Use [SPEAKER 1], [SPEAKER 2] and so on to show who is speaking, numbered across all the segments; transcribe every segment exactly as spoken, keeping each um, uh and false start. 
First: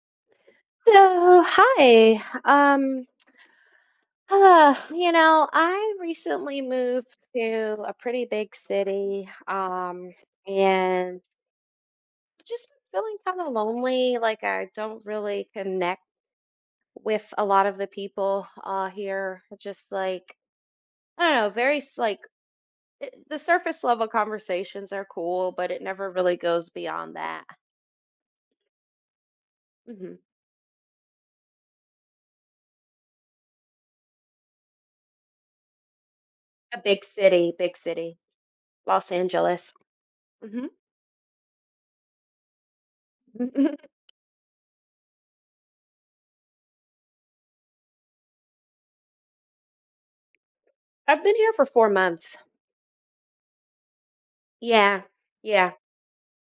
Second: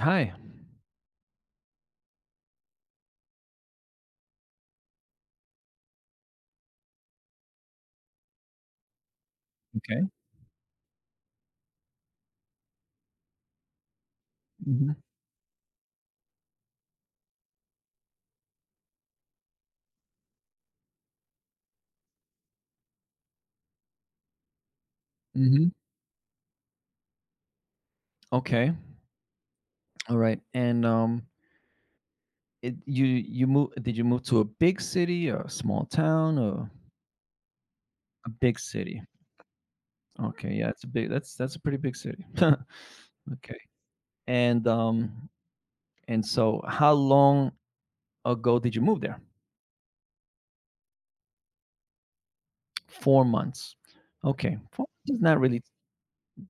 [SPEAKER 1] Hi.
[SPEAKER 2] So, hi. Um, uh, you know, I recently moved to a pretty big city,
[SPEAKER 1] Okay.
[SPEAKER 2] um, and just feeling kind of lonely. Like I
[SPEAKER 1] Mhm.
[SPEAKER 2] don't really connect with a lot of the people uh here. Just like I don't know, very s- like it, the surface level conversations are cool,
[SPEAKER 1] Mhm.
[SPEAKER 2] but it never really goes beyond that.
[SPEAKER 1] Okay.
[SPEAKER 2] hmm
[SPEAKER 1] Alright, and, um, it you you move did you move to a big city or a small town or
[SPEAKER 2] A big city, big city,
[SPEAKER 1] a big city?
[SPEAKER 2] Los Angeles.
[SPEAKER 1] Okay, yeah,
[SPEAKER 2] hmm
[SPEAKER 1] it's a big that's that's a pretty big city. Okay, and, um, and so how long ago did you move there?
[SPEAKER 2] I've been here for four months.
[SPEAKER 1] four months. Okay, four
[SPEAKER 2] Yeah,
[SPEAKER 1] months is not really
[SPEAKER 2] yeah.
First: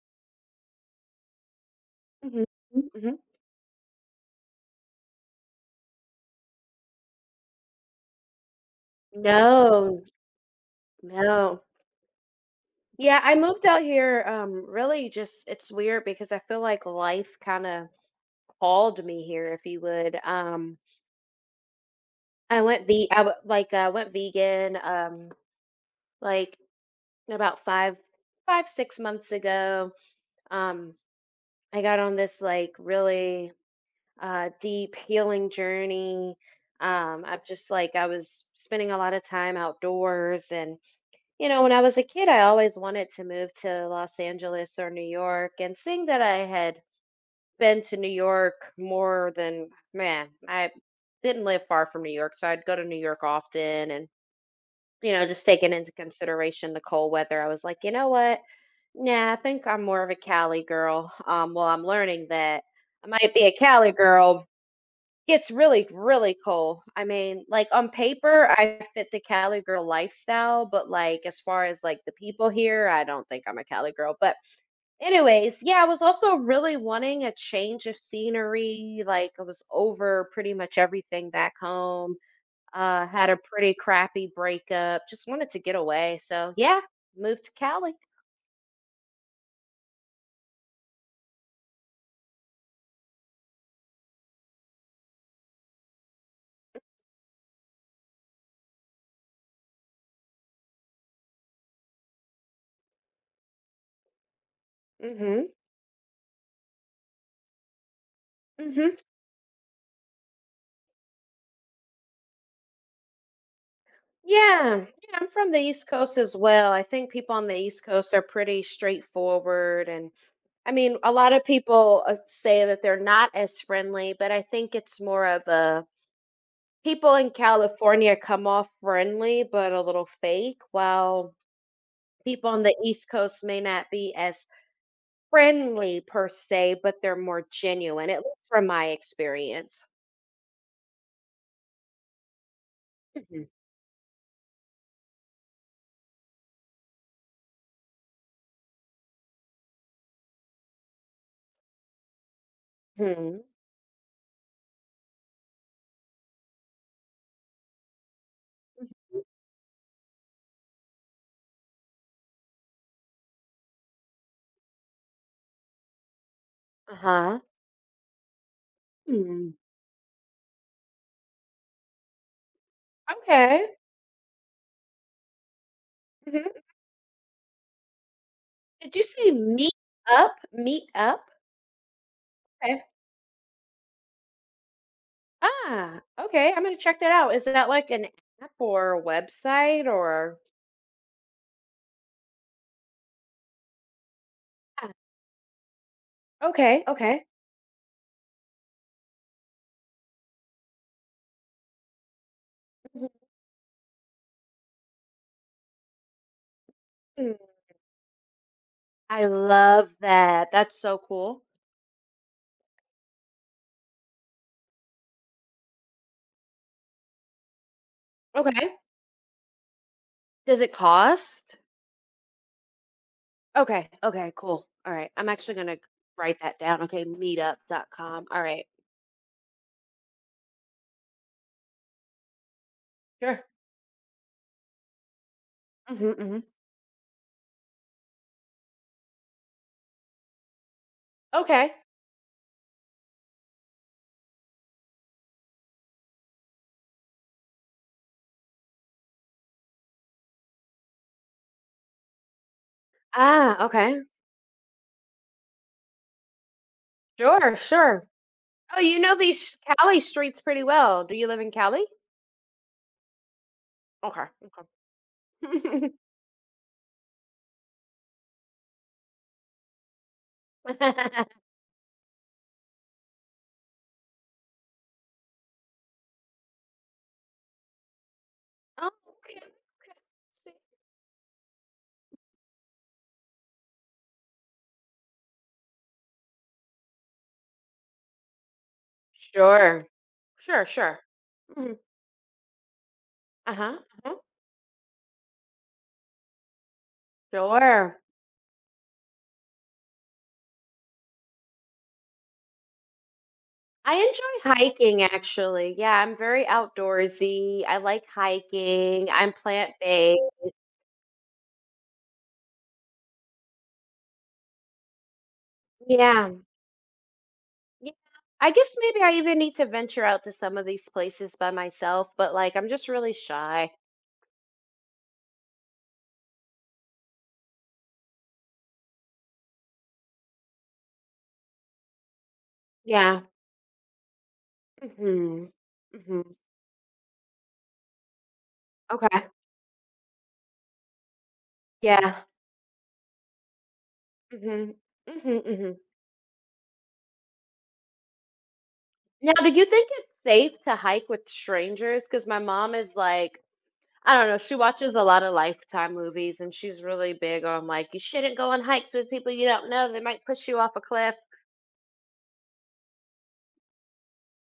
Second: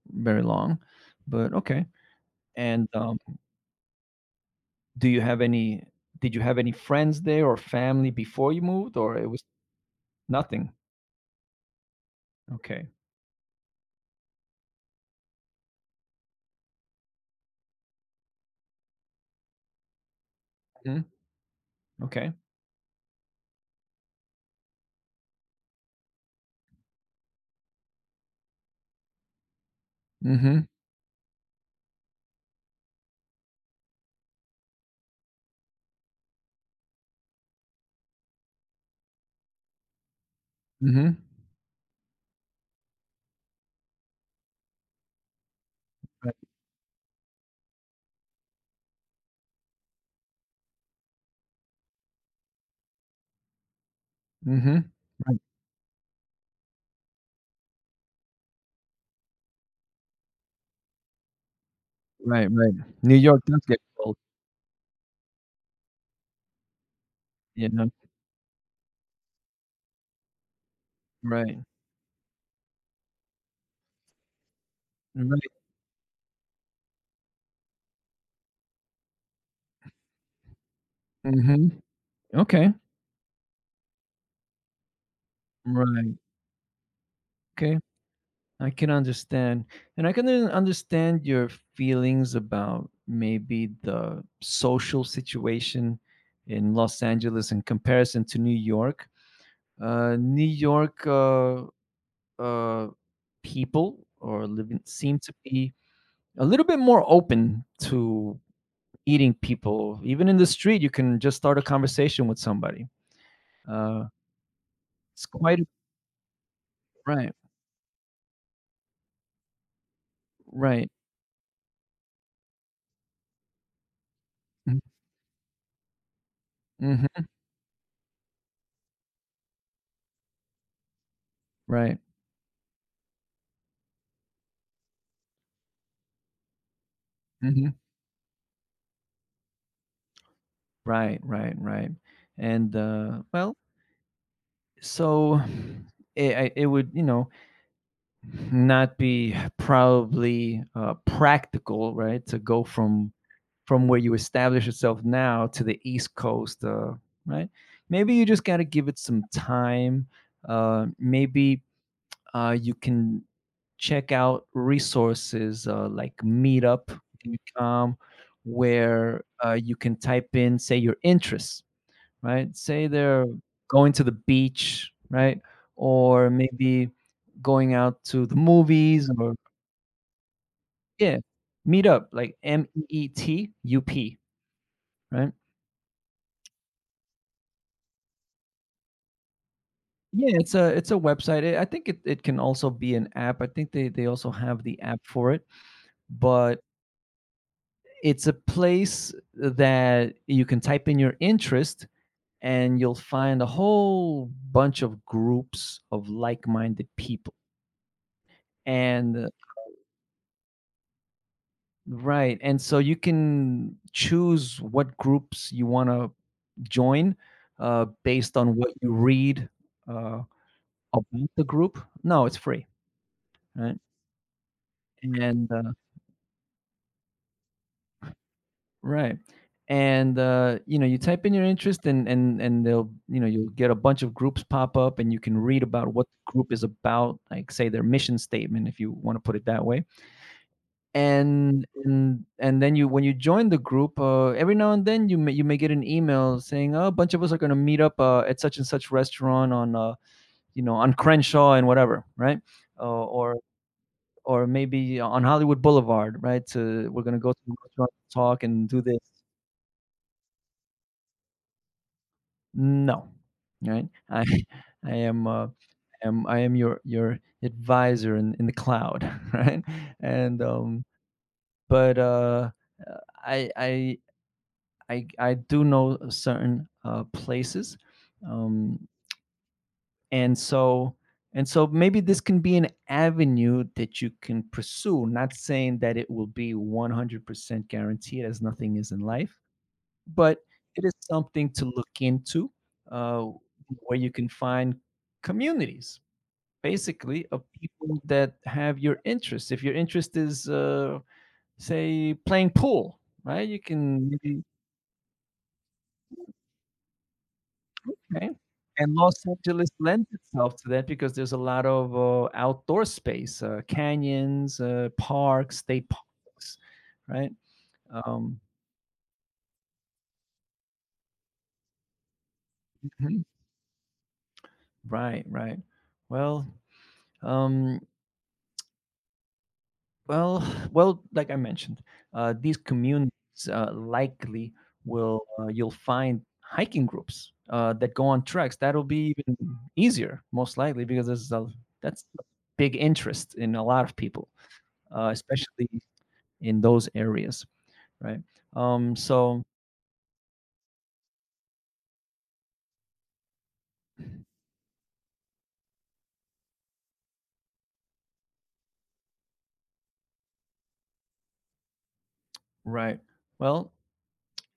[SPEAKER 1] very long, but okay,
[SPEAKER 2] Mhm,
[SPEAKER 1] and,
[SPEAKER 2] mhm.
[SPEAKER 1] um, do you have any did you have any friends there or family before you moved, or it was
[SPEAKER 2] No,
[SPEAKER 1] nothing?
[SPEAKER 2] no.
[SPEAKER 1] Okay.
[SPEAKER 2] Yeah, I moved out here, um, really just it's weird because I feel like life kinda called me here, if you would. Um,
[SPEAKER 1] Mhm. Okay.
[SPEAKER 2] I went ve I w like, I went vegan, um, like, about five, five, six months ago.
[SPEAKER 1] Mhm,
[SPEAKER 2] Um, I got on this, like, really, uh, deep healing journey. Um, I've just like, I was spending a lot of time outdoors and
[SPEAKER 1] mhm.
[SPEAKER 2] you know, when I was a kid, I always wanted to move to Los Angeles or New York, and seeing that
[SPEAKER 1] Right.
[SPEAKER 2] I had been to New York more than, man, I didn't live far from New York, so I'd go to New York often and,
[SPEAKER 1] Mhm.
[SPEAKER 2] you know, just taking into consideration the cold weather, I was like, you know what? Nah, I think I'm more of a Cali girl. Um, well, I'm learning
[SPEAKER 1] Right,
[SPEAKER 2] that
[SPEAKER 1] right, right.
[SPEAKER 2] I
[SPEAKER 1] New
[SPEAKER 2] might
[SPEAKER 1] York
[SPEAKER 2] be a
[SPEAKER 1] does get
[SPEAKER 2] Cali
[SPEAKER 1] cold,
[SPEAKER 2] girl, it's really, really cool. I mean,
[SPEAKER 1] you
[SPEAKER 2] like,
[SPEAKER 1] know?
[SPEAKER 2] on paper, I fit the Cali girl lifestyle, but, like, as
[SPEAKER 1] Right.
[SPEAKER 2] far as, like, the people here, I don't think I'm a Cali girl, but
[SPEAKER 1] Right.
[SPEAKER 2] anyways, yeah, I was also really wanting a change of scenery, like, I was over pretty much everything back
[SPEAKER 1] Mhm.
[SPEAKER 2] home,
[SPEAKER 1] Okay.
[SPEAKER 2] uh, had a pretty crappy breakup, just wanted to get
[SPEAKER 1] Right,
[SPEAKER 2] away, so, yeah, moved to
[SPEAKER 1] okay.
[SPEAKER 2] Cali.
[SPEAKER 1] I can understand, and I can un understand your feelings about maybe the social situation in Los Angeles in comparison to New York. Uh, New York, uh, uh, people or living seem to
[SPEAKER 2] Mhm,
[SPEAKER 1] be a little bit more open to
[SPEAKER 2] mhm.
[SPEAKER 1] eating people. Even in the street, you can just start a conversation with somebody. Uh,
[SPEAKER 2] Yeah, yeah,
[SPEAKER 1] it's
[SPEAKER 2] I'm from the
[SPEAKER 1] quite
[SPEAKER 2] East Coast as well. I think
[SPEAKER 1] Right,
[SPEAKER 2] people on the East Coast are pretty straightforward and I
[SPEAKER 1] right,
[SPEAKER 2] mean, a lot of people uh, say that they're not as friendly, but I think
[SPEAKER 1] mm-hmm,
[SPEAKER 2] it's more of a people in California come off friendly, but a little fake, while
[SPEAKER 1] right,
[SPEAKER 2] people on the East Coast may not be as friendly per se, but they're more
[SPEAKER 1] hmm,
[SPEAKER 2] genuine, at least from my experience.
[SPEAKER 1] right, right, right. And uh,
[SPEAKER 2] Mhm.
[SPEAKER 1] well, so it, I- it would, you know, not be probably uh, practical, right, to go from
[SPEAKER 2] Mhm.
[SPEAKER 1] from where you establish yourself now to the East Coast, uh, right? Maybe you just got to give it some time. Uh, maybe Uh, you can check out resources uh, like
[SPEAKER 2] Uh-huh.
[SPEAKER 1] meetup dot com where uh,
[SPEAKER 2] Hmm.
[SPEAKER 1] you can type in, say, your interests, right? Say they're
[SPEAKER 2] Okay.
[SPEAKER 1] going to the beach, right? Or
[SPEAKER 2] Mhm.
[SPEAKER 1] maybe going out to the
[SPEAKER 2] Did you
[SPEAKER 1] movies
[SPEAKER 2] say
[SPEAKER 1] or,
[SPEAKER 2] meet up? Meet
[SPEAKER 1] yeah,
[SPEAKER 2] up?
[SPEAKER 1] meetup, like M E E T U P, right?
[SPEAKER 2] Ah, okay. I'm gonna check that out. Is that like an app or a website
[SPEAKER 1] Yeah,
[SPEAKER 2] or?
[SPEAKER 1] it's a it's a website. I I think it, it can also be an app. I think they, they also have the
[SPEAKER 2] Yeah.
[SPEAKER 1] app for it. But
[SPEAKER 2] Okay, okay.
[SPEAKER 1] it's a place that you can type in your interest and you'll find a whole bunch of groups of like-minded people.
[SPEAKER 2] Mhm.
[SPEAKER 1] And
[SPEAKER 2] I
[SPEAKER 1] uh,
[SPEAKER 2] love that. That's so cool.
[SPEAKER 1] right, and so you can choose what groups you want to join uh, based on what
[SPEAKER 2] Okay.
[SPEAKER 1] you read uh,
[SPEAKER 2] Does it
[SPEAKER 1] about the
[SPEAKER 2] cost?
[SPEAKER 1] group. No, it's free, right?
[SPEAKER 2] Okay, okay, cool. All right. I'm
[SPEAKER 1] And
[SPEAKER 2] actually
[SPEAKER 1] uh,
[SPEAKER 2] gonna write that down. Okay, Meetup dot com. All right.
[SPEAKER 1] Right. And, uh, you know, you type in your interest and and and they'll, you know,
[SPEAKER 2] Sure.
[SPEAKER 1] you'll get a bunch of groups pop up and you can read about what
[SPEAKER 2] hmm
[SPEAKER 1] the
[SPEAKER 2] hmm
[SPEAKER 1] group is about, like say their mission statement if you want to put it that way. And
[SPEAKER 2] Okay.
[SPEAKER 1] and and then you when you join the group, uh, every now and then you may you may get an email saying, "Oh, a bunch of us are going to meet up uh, at such and such restaurant on uh, you know, on Crenshaw and whatever, right? Uh, or
[SPEAKER 2] Ah, okay.
[SPEAKER 1] or maybe on Hollywood Boulevard, right? To We're going to go to the
[SPEAKER 2] Sure,
[SPEAKER 1] restaurant,
[SPEAKER 2] sure.
[SPEAKER 1] talk and
[SPEAKER 2] Oh,
[SPEAKER 1] do this."
[SPEAKER 2] you know these Cali streets pretty well. Do you live in Cali?
[SPEAKER 1] No. Right? I
[SPEAKER 2] Okay. Okay.
[SPEAKER 1] I am, uh, I am I am your your advisor in in the cloud, right? And, um, but, uh, uh, I I I I do know certain uh, places. um,
[SPEAKER 2] Oh, okay.
[SPEAKER 1] and
[SPEAKER 2] Okay.
[SPEAKER 1] so and so maybe this can be an avenue that you can pursue, not saying that it will be one hundred percent guaranteed as nothing is in life,
[SPEAKER 2] Sure.
[SPEAKER 1] but
[SPEAKER 2] Sure,
[SPEAKER 1] it is
[SPEAKER 2] sure.
[SPEAKER 1] something to
[SPEAKER 2] Mhm.
[SPEAKER 1] look into, uh,
[SPEAKER 2] Uh-huh,
[SPEAKER 1] where you
[SPEAKER 2] uh-huh.
[SPEAKER 1] can find communities basically of
[SPEAKER 2] Sure.
[SPEAKER 1] people that have your interest if your interest is uh, say playing pool, right? you
[SPEAKER 2] I
[SPEAKER 1] can maybe
[SPEAKER 2] enjoy hiking actually. Yeah, I'm very outdoorsy. I like
[SPEAKER 1] Okay, and
[SPEAKER 2] hiking.
[SPEAKER 1] Los
[SPEAKER 2] I'm
[SPEAKER 1] Angeles lends
[SPEAKER 2] plant-based.
[SPEAKER 1] itself to that because there's a lot of uh, outdoor space, uh, canyons, uh, parks, state
[SPEAKER 2] Yeah.
[SPEAKER 1] parks, right?
[SPEAKER 2] Yeah.
[SPEAKER 1] um,
[SPEAKER 2] I guess maybe I even need to venture out to some of these places by myself, but, like, I'm just really
[SPEAKER 1] mhm.
[SPEAKER 2] shy.
[SPEAKER 1] Right right well um, Well, well, like I mentioned, uh, these communities
[SPEAKER 2] Yeah.
[SPEAKER 1] uh, likely will uh,
[SPEAKER 2] Mhm.
[SPEAKER 1] you'll find
[SPEAKER 2] Mhm.
[SPEAKER 1] hiking groups uh, that go on treks. That'll be
[SPEAKER 2] Okay.
[SPEAKER 1] even easier, most likely, because there's a, that's a
[SPEAKER 2] Yeah.
[SPEAKER 1] big interest in a lot of people,
[SPEAKER 2] Mhm.
[SPEAKER 1] uh,
[SPEAKER 2] Mhm,
[SPEAKER 1] especially
[SPEAKER 2] mhm.
[SPEAKER 1] in those areas, right? Um,
[SPEAKER 2] Now
[SPEAKER 1] so,
[SPEAKER 2] do you think it's safe to hike with strangers? Because my mom is like I don't know. She watches a lot of Lifetime movies and she's really big on like, you shouldn't go on hikes with people you don't know. They might push you off a cliff.
[SPEAKER 1] right. Well,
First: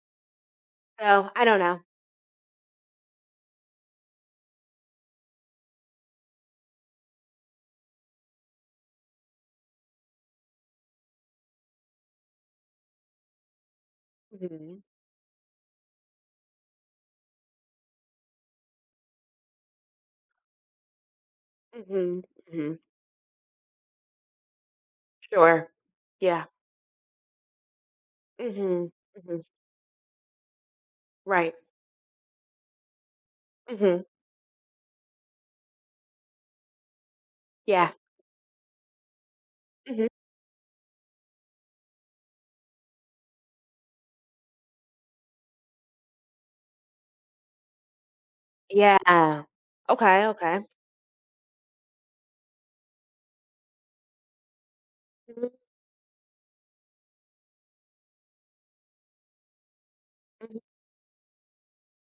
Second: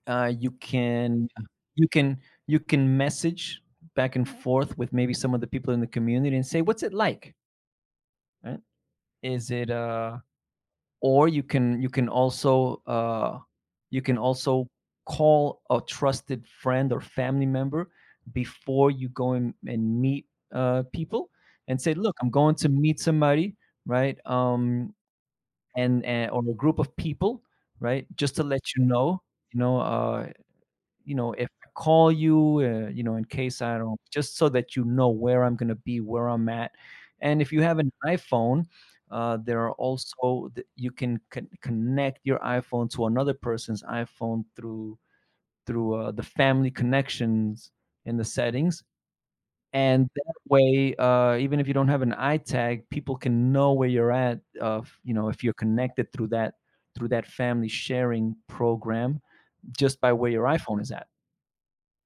[SPEAKER 1] uh, you can
[SPEAKER 2] So I don't know.
[SPEAKER 1] you can you can message back and forth with maybe some of the people in the community and say, "What's it like?" Right? Is it uh or you can you can also uh, You can also
[SPEAKER 2] hmm
[SPEAKER 1] call a trusted friend or family member before you go and, and meet uh, people and say, "Look,
[SPEAKER 2] hmm
[SPEAKER 1] I'm going to
[SPEAKER 2] hmm
[SPEAKER 1] meet somebody, right?" um
[SPEAKER 2] Sure.
[SPEAKER 1] and, and Or
[SPEAKER 2] Yeah.
[SPEAKER 1] a group of people, right, just to let you
[SPEAKER 2] hmm
[SPEAKER 1] know.
[SPEAKER 2] hmm
[SPEAKER 1] you know uh, you know, if
[SPEAKER 2] Right.
[SPEAKER 1] I call you, uh, you know, in case I
[SPEAKER 2] hmm
[SPEAKER 1] don't, just so that you know where I'm going to be, where I'm at. And if you have an
[SPEAKER 2] Yeah.
[SPEAKER 1] iPhone, uh, there are
[SPEAKER 2] hmm
[SPEAKER 1] also th- you can con- connect your iPhone to another person's iPhone through through uh, the family connections in the settings,
[SPEAKER 2] Yeah.
[SPEAKER 1] and
[SPEAKER 2] Okay.
[SPEAKER 1] that
[SPEAKER 2] Okay.
[SPEAKER 1] way, uh, even if you don't have an iTag, people can know where you're at. Uh, f- you know, if
[SPEAKER 2] Mhm,
[SPEAKER 1] you're connected through that through that family sharing program, just by where your
[SPEAKER 2] mhm.
[SPEAKER 1] iPhone is at.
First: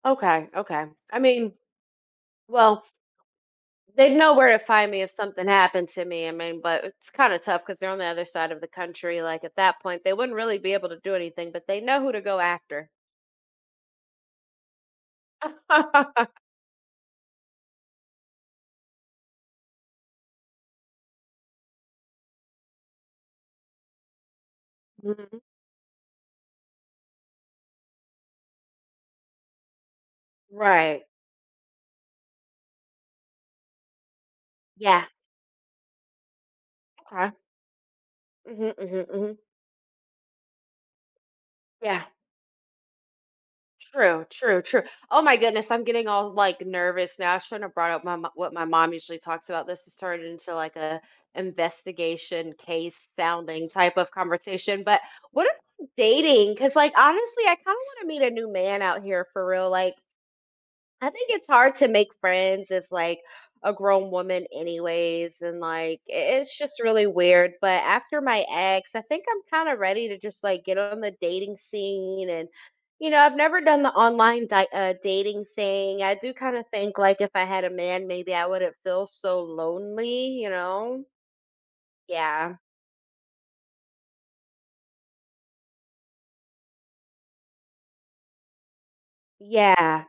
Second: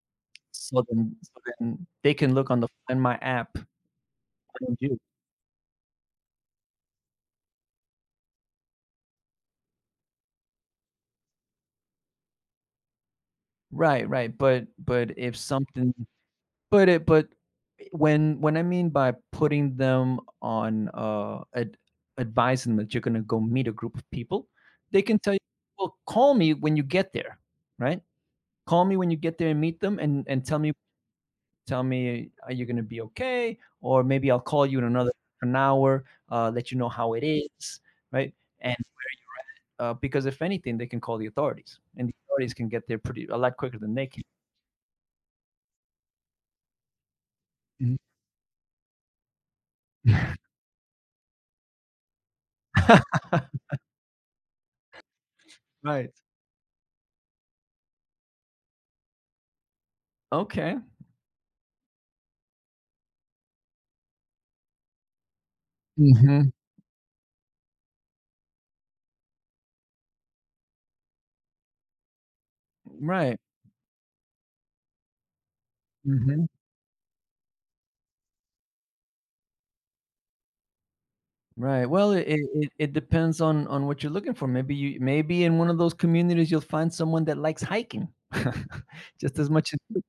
[SPEAKER 2] Okay.
[SPEAKER 1] So
[SPEAKER 2] Okay.
[SPEAKER 1] then
[SPEAKER 2] I
[SPEAKER 1] so
[SPEAKER 2] mean,
[SPEAKER 1] then they can look on the
[SPEAKER 2] well,
[SPEAKER 1] Find My app.
[SPEAKER 2] they'd know where to
[SPEAKER 1] Find
[SPEAKER 2] find
[SPEAKER 1] you.
[SPEAKER 2] me if something happened to me. I mean, but it's kind of tough because they're on the other side of the country. Like at that point, they wouldn't really be able to do anything, but they know who to go after.
[SPEAKER 1] Right, right, but but if something but it but when when I mean, by putting them on, uh, ad advising that you're gonna go meet a group of people, they can tell
[SPEAKER 2] Mhm.
[SPEAKER 1] you, "Well, call me when you get there," right? "Call me when you get there and meet them and and tell me
[SPEAKER 2] Right.
[SPEAKER 1] tell me, are you gonna be okay? Or maybe I'll call you in
[SPEAKER 2] Yeah.
[SPEAKER 1] another an hour, uh, let you know how it
[SPEAKER 2] Okay.
[SPEAKER 1] is," right?
[SPEAKER 2] Mhm,
[SPEAKER 1] And
[SPEAKER 2] mhm, mhm.
[SPEAKER 1] uh, because if anything, they can call the authorities,
[SPEAKER 2] Yeah.
[SPEAKER 1] and the authorities can get there pretty a lot quicker than they can.
[SPEAKER 2] True. True. True. Oh my goodness, I'm getting all like nervous now. I shouldn't have brought
[SPEAKER 1] Mhm.
[SPEAKER 2] up my mo- what my mom usually talks about. This has turned into like a investigation case sounding type of conversation. But what about
[SPEAKER 1] Right.
[SPEAKER 2] dating? Because like honestly, I kind of want to meet a new man out here for real. Like
[SPEAKER 1] Okay.
[SPEAKER 2] I think it's hard to make friends as like a grown woman anyways and like i-
[SPEAKER 1] Mhm.
[SPEAKER 2] it's just really weird, but after my ex I think I'm kind of ready to just like get on the dating scene. And you know, I've
[SPEAKER 1] Right.
[SPEAKER 2] never done the online di- uh, dating thing. I do
[SPEAKER 1] Mhm.
[SPEAKER 2] kind of think like if I had a man maybe I wouldn't feel so lonely, you know?
[SPEAKER 1] Right. Well, it, it
[SPEAKER 2] Yeah,
[SPEAKER 1] it it depends on on what you're looking for. Maybe you maybe in one of those communities you'll find someone that likes hiking, just as much as you,
[SPEAKER 2] yeah,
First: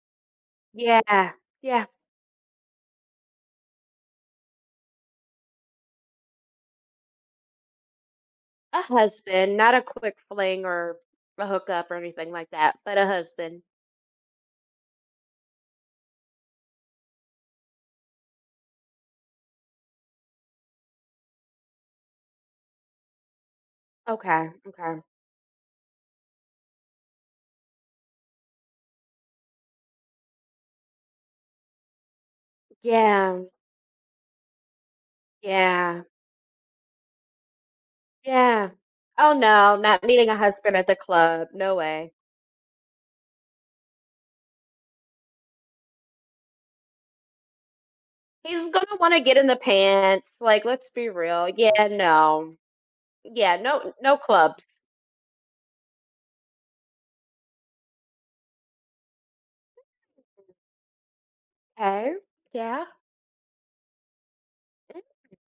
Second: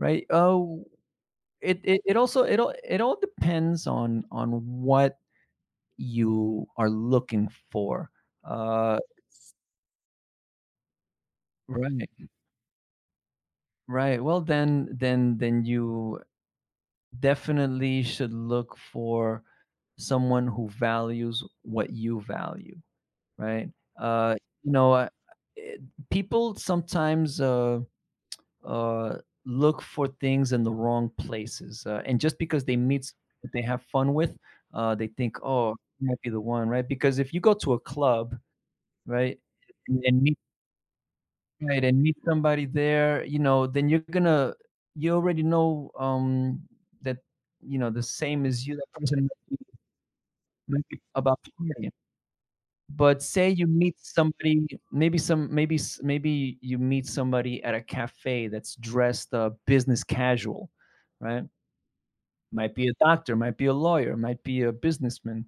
[SPEAKER 1] right? Oh,
[SPEAKER 2] yeah,
[SPEAKER 1] it,
[SPEAKER 2] yeah,
[SPEAKER 1] it it also it all it all depends on on what you are looking for.
[SPEAKER 2] a
[SPEAKER 1] Uh,
[SPEAKER 2] husband, not a quick fling or a hookup or
[SPEAKER 1] right.
[SPEAKER 2] anything like that, but a husband.
[SPEAKER 1] Right. Well, then then then you definitely should look for someone who values what you value, right? Uh,
[SPEAKER 2] Okay,
[SPEAKER 1] you know,
[SPEAKER 2] okay.
[SPEAKER 1] uh, it, People sometimes uh, uh, look for things in the wrong places, uh, and just because they meet someone
[SPEAKER 2] Yeah,
[SPEAKER 1] that they have fun with, uh, they think, "Oh, I
[SPEAKER 2] yeah,
[SPEAKER 1] might be the one," right? Because if you go to a club,
[SPEAKER 2] yeah. Oh
[SPEAKER 1] right,
[SPEAKER 2] no,
[SPEAKER 1] and,
[SPEAKER 2] not meeting a
[SPEAKER 1] and
[SPEAKER 2] husband at the club. No
[SPEAKER 1] right, and
[SPEAKER 2] way.
[SPEAKER 1] meet somebody there, you know, then you're gonna you already know, um, that, you know, the same as
[SPEAKER 2] He's
[SPEAKER 1] you, that
[SPEAKER 2] gonna want to
[SPEAKER 1] person
[SPEAKER 2] get in
[SPEAKER 1] might
[SPEAKER 2] the
[SPEAKER 1] be
[SPEAKER 2] pants. Like,
[SPEAKER 1] might
[SPEAKER 2] let's
[SPEAKER 1] be
[SPEAKER 2] be
[SPEAKER 1] about
[SPEAKER 2] real. Yeah,
[SPEAKER 1] partying.
[SPEAKER 2] no.
[SPEAKER 1] But say
[SPEAKER 2] Yeah,
[SPEAKER 1] you
[SPEAKER 2] no,
[SPEAKER 1] meet
[SPEAKER 2] no
[SPEAKER 1] somebody,
[SPEAKER 2] clubs.
[SPEAKER 1] maybe some maybe s maybe you meet somebody at a cafe that's dressed, uh, business casual, right?
[SPEAKER 2] Okay.
[SPEAKER 1] Might
[SPEAKER 2] Yeah.
[SPEAKER 1] be a doctor, might be a lawyer, might be a
[SPEAKER 2] Mm,
[SPEAKER 1] businessman,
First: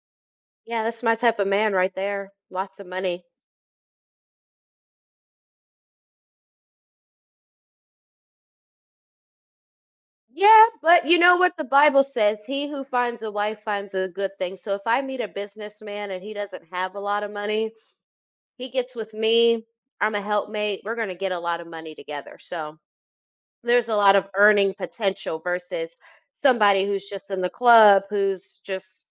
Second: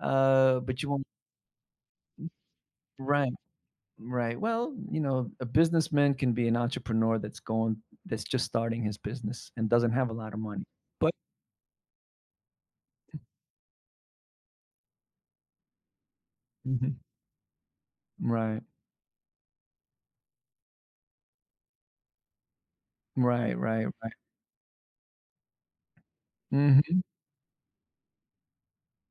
[SPEAKER 1] uh, but
[SPEAKER 2] yeah,
[SPEAKER 1] you
[SPEAKER 2] that's
[SPEAKER 1] won't.
[SPEAKER 2] my type of man right there. Lots of money.
[SPEAKER 1] Right. Right. Well, you know, a businessman can be an entrepreneur that's going that's just starting his business and doesn't have a lot of money.
[SPEAKER 2] Yeah, but
[SPEAKER 1] But
[SPEAKER 2] you know what the Bible says? He who finds a wife finds a good thing. So if I meet a businessman and he doesn't have
[SPEAKER 1] Mhm.
[SPEAKER 2] a lot of money,
[SPEAKER 1] Right.
[SPEAKER 2] he gets with me. I'm a helpmate. We're going to get a lot of money together. So
[SPEAKER 1] Right, right,
[SPEAKER 2] there's a
[SPEAKER 1] right.
[SPEAKER 2] lot of earning potential versus somebody
[SPEAKER 1] Mhm.
[SPEAKER 2] who's just in the club, who's just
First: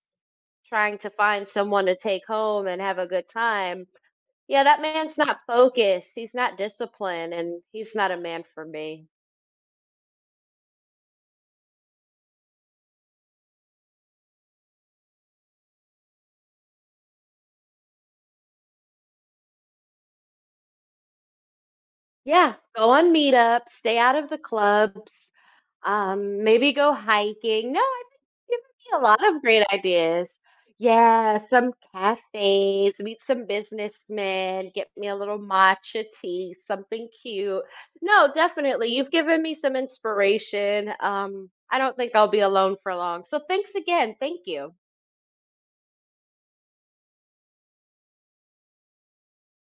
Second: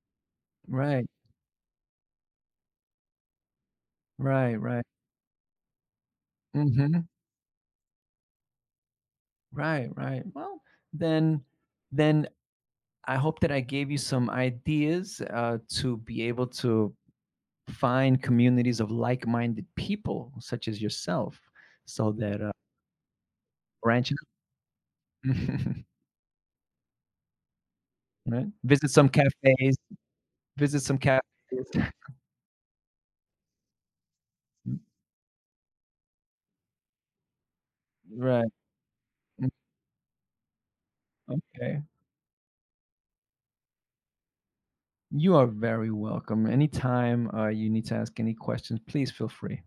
[SPEAKER 2] trying
[SPEAKER 1] Right.
[SPEAKER 2] to find someone to take home and have a good time.
[SPEAKER 1] Right,
[SPEAKER 2] Yeah, that
[SPEAKER 1] right.
[SPEAKER 2] man's not focused. He's not
[SPEAKER 1] Mhm.
[SPEAKER 2] disciplined, and he's not a man for me.
[SPEAKER 1] Right, right. Well, then then I hope that I gave you some ideas uh, to be able to find communities of like-minded people such as yourself, so that uh
[SPEAKER 2] Yeah, go on meetups, stay
[SPEAKER 1] branch
[SPEAKER 2] out of the clubs. Um, maybe go hiking. No, I
[SPEAKER 1] right?
[SPEAKER 2] think you've given
[SPEAKER 1] Visit
[SPEAKER 2] me a
[SPEAKER 1] some
[SPEAKER 2] lot of great
[SPEAKER 1] cafes,
[SPEAKER 2] ideas.
[SPEAKER 1] visit some cafes.
[SPEAKER 2] Yeah, some cafes, meet some businessmen, get me a little matcha tea, something cute. No,
[SPEAKER 1] Right.
[SPEAKER 2] definitely. You've given
[SPEAKER 1] Mm.
[SPEAKER 2] me some inspiration. Um, I
[SPEAKER 1] Okay.
[SPEAKER 2] don't think I'll be alone for long. So thanks again. Thank you.
[SPEAKER 1] You are very welcome. Anytime uh, you need to ask any questions, please feel free.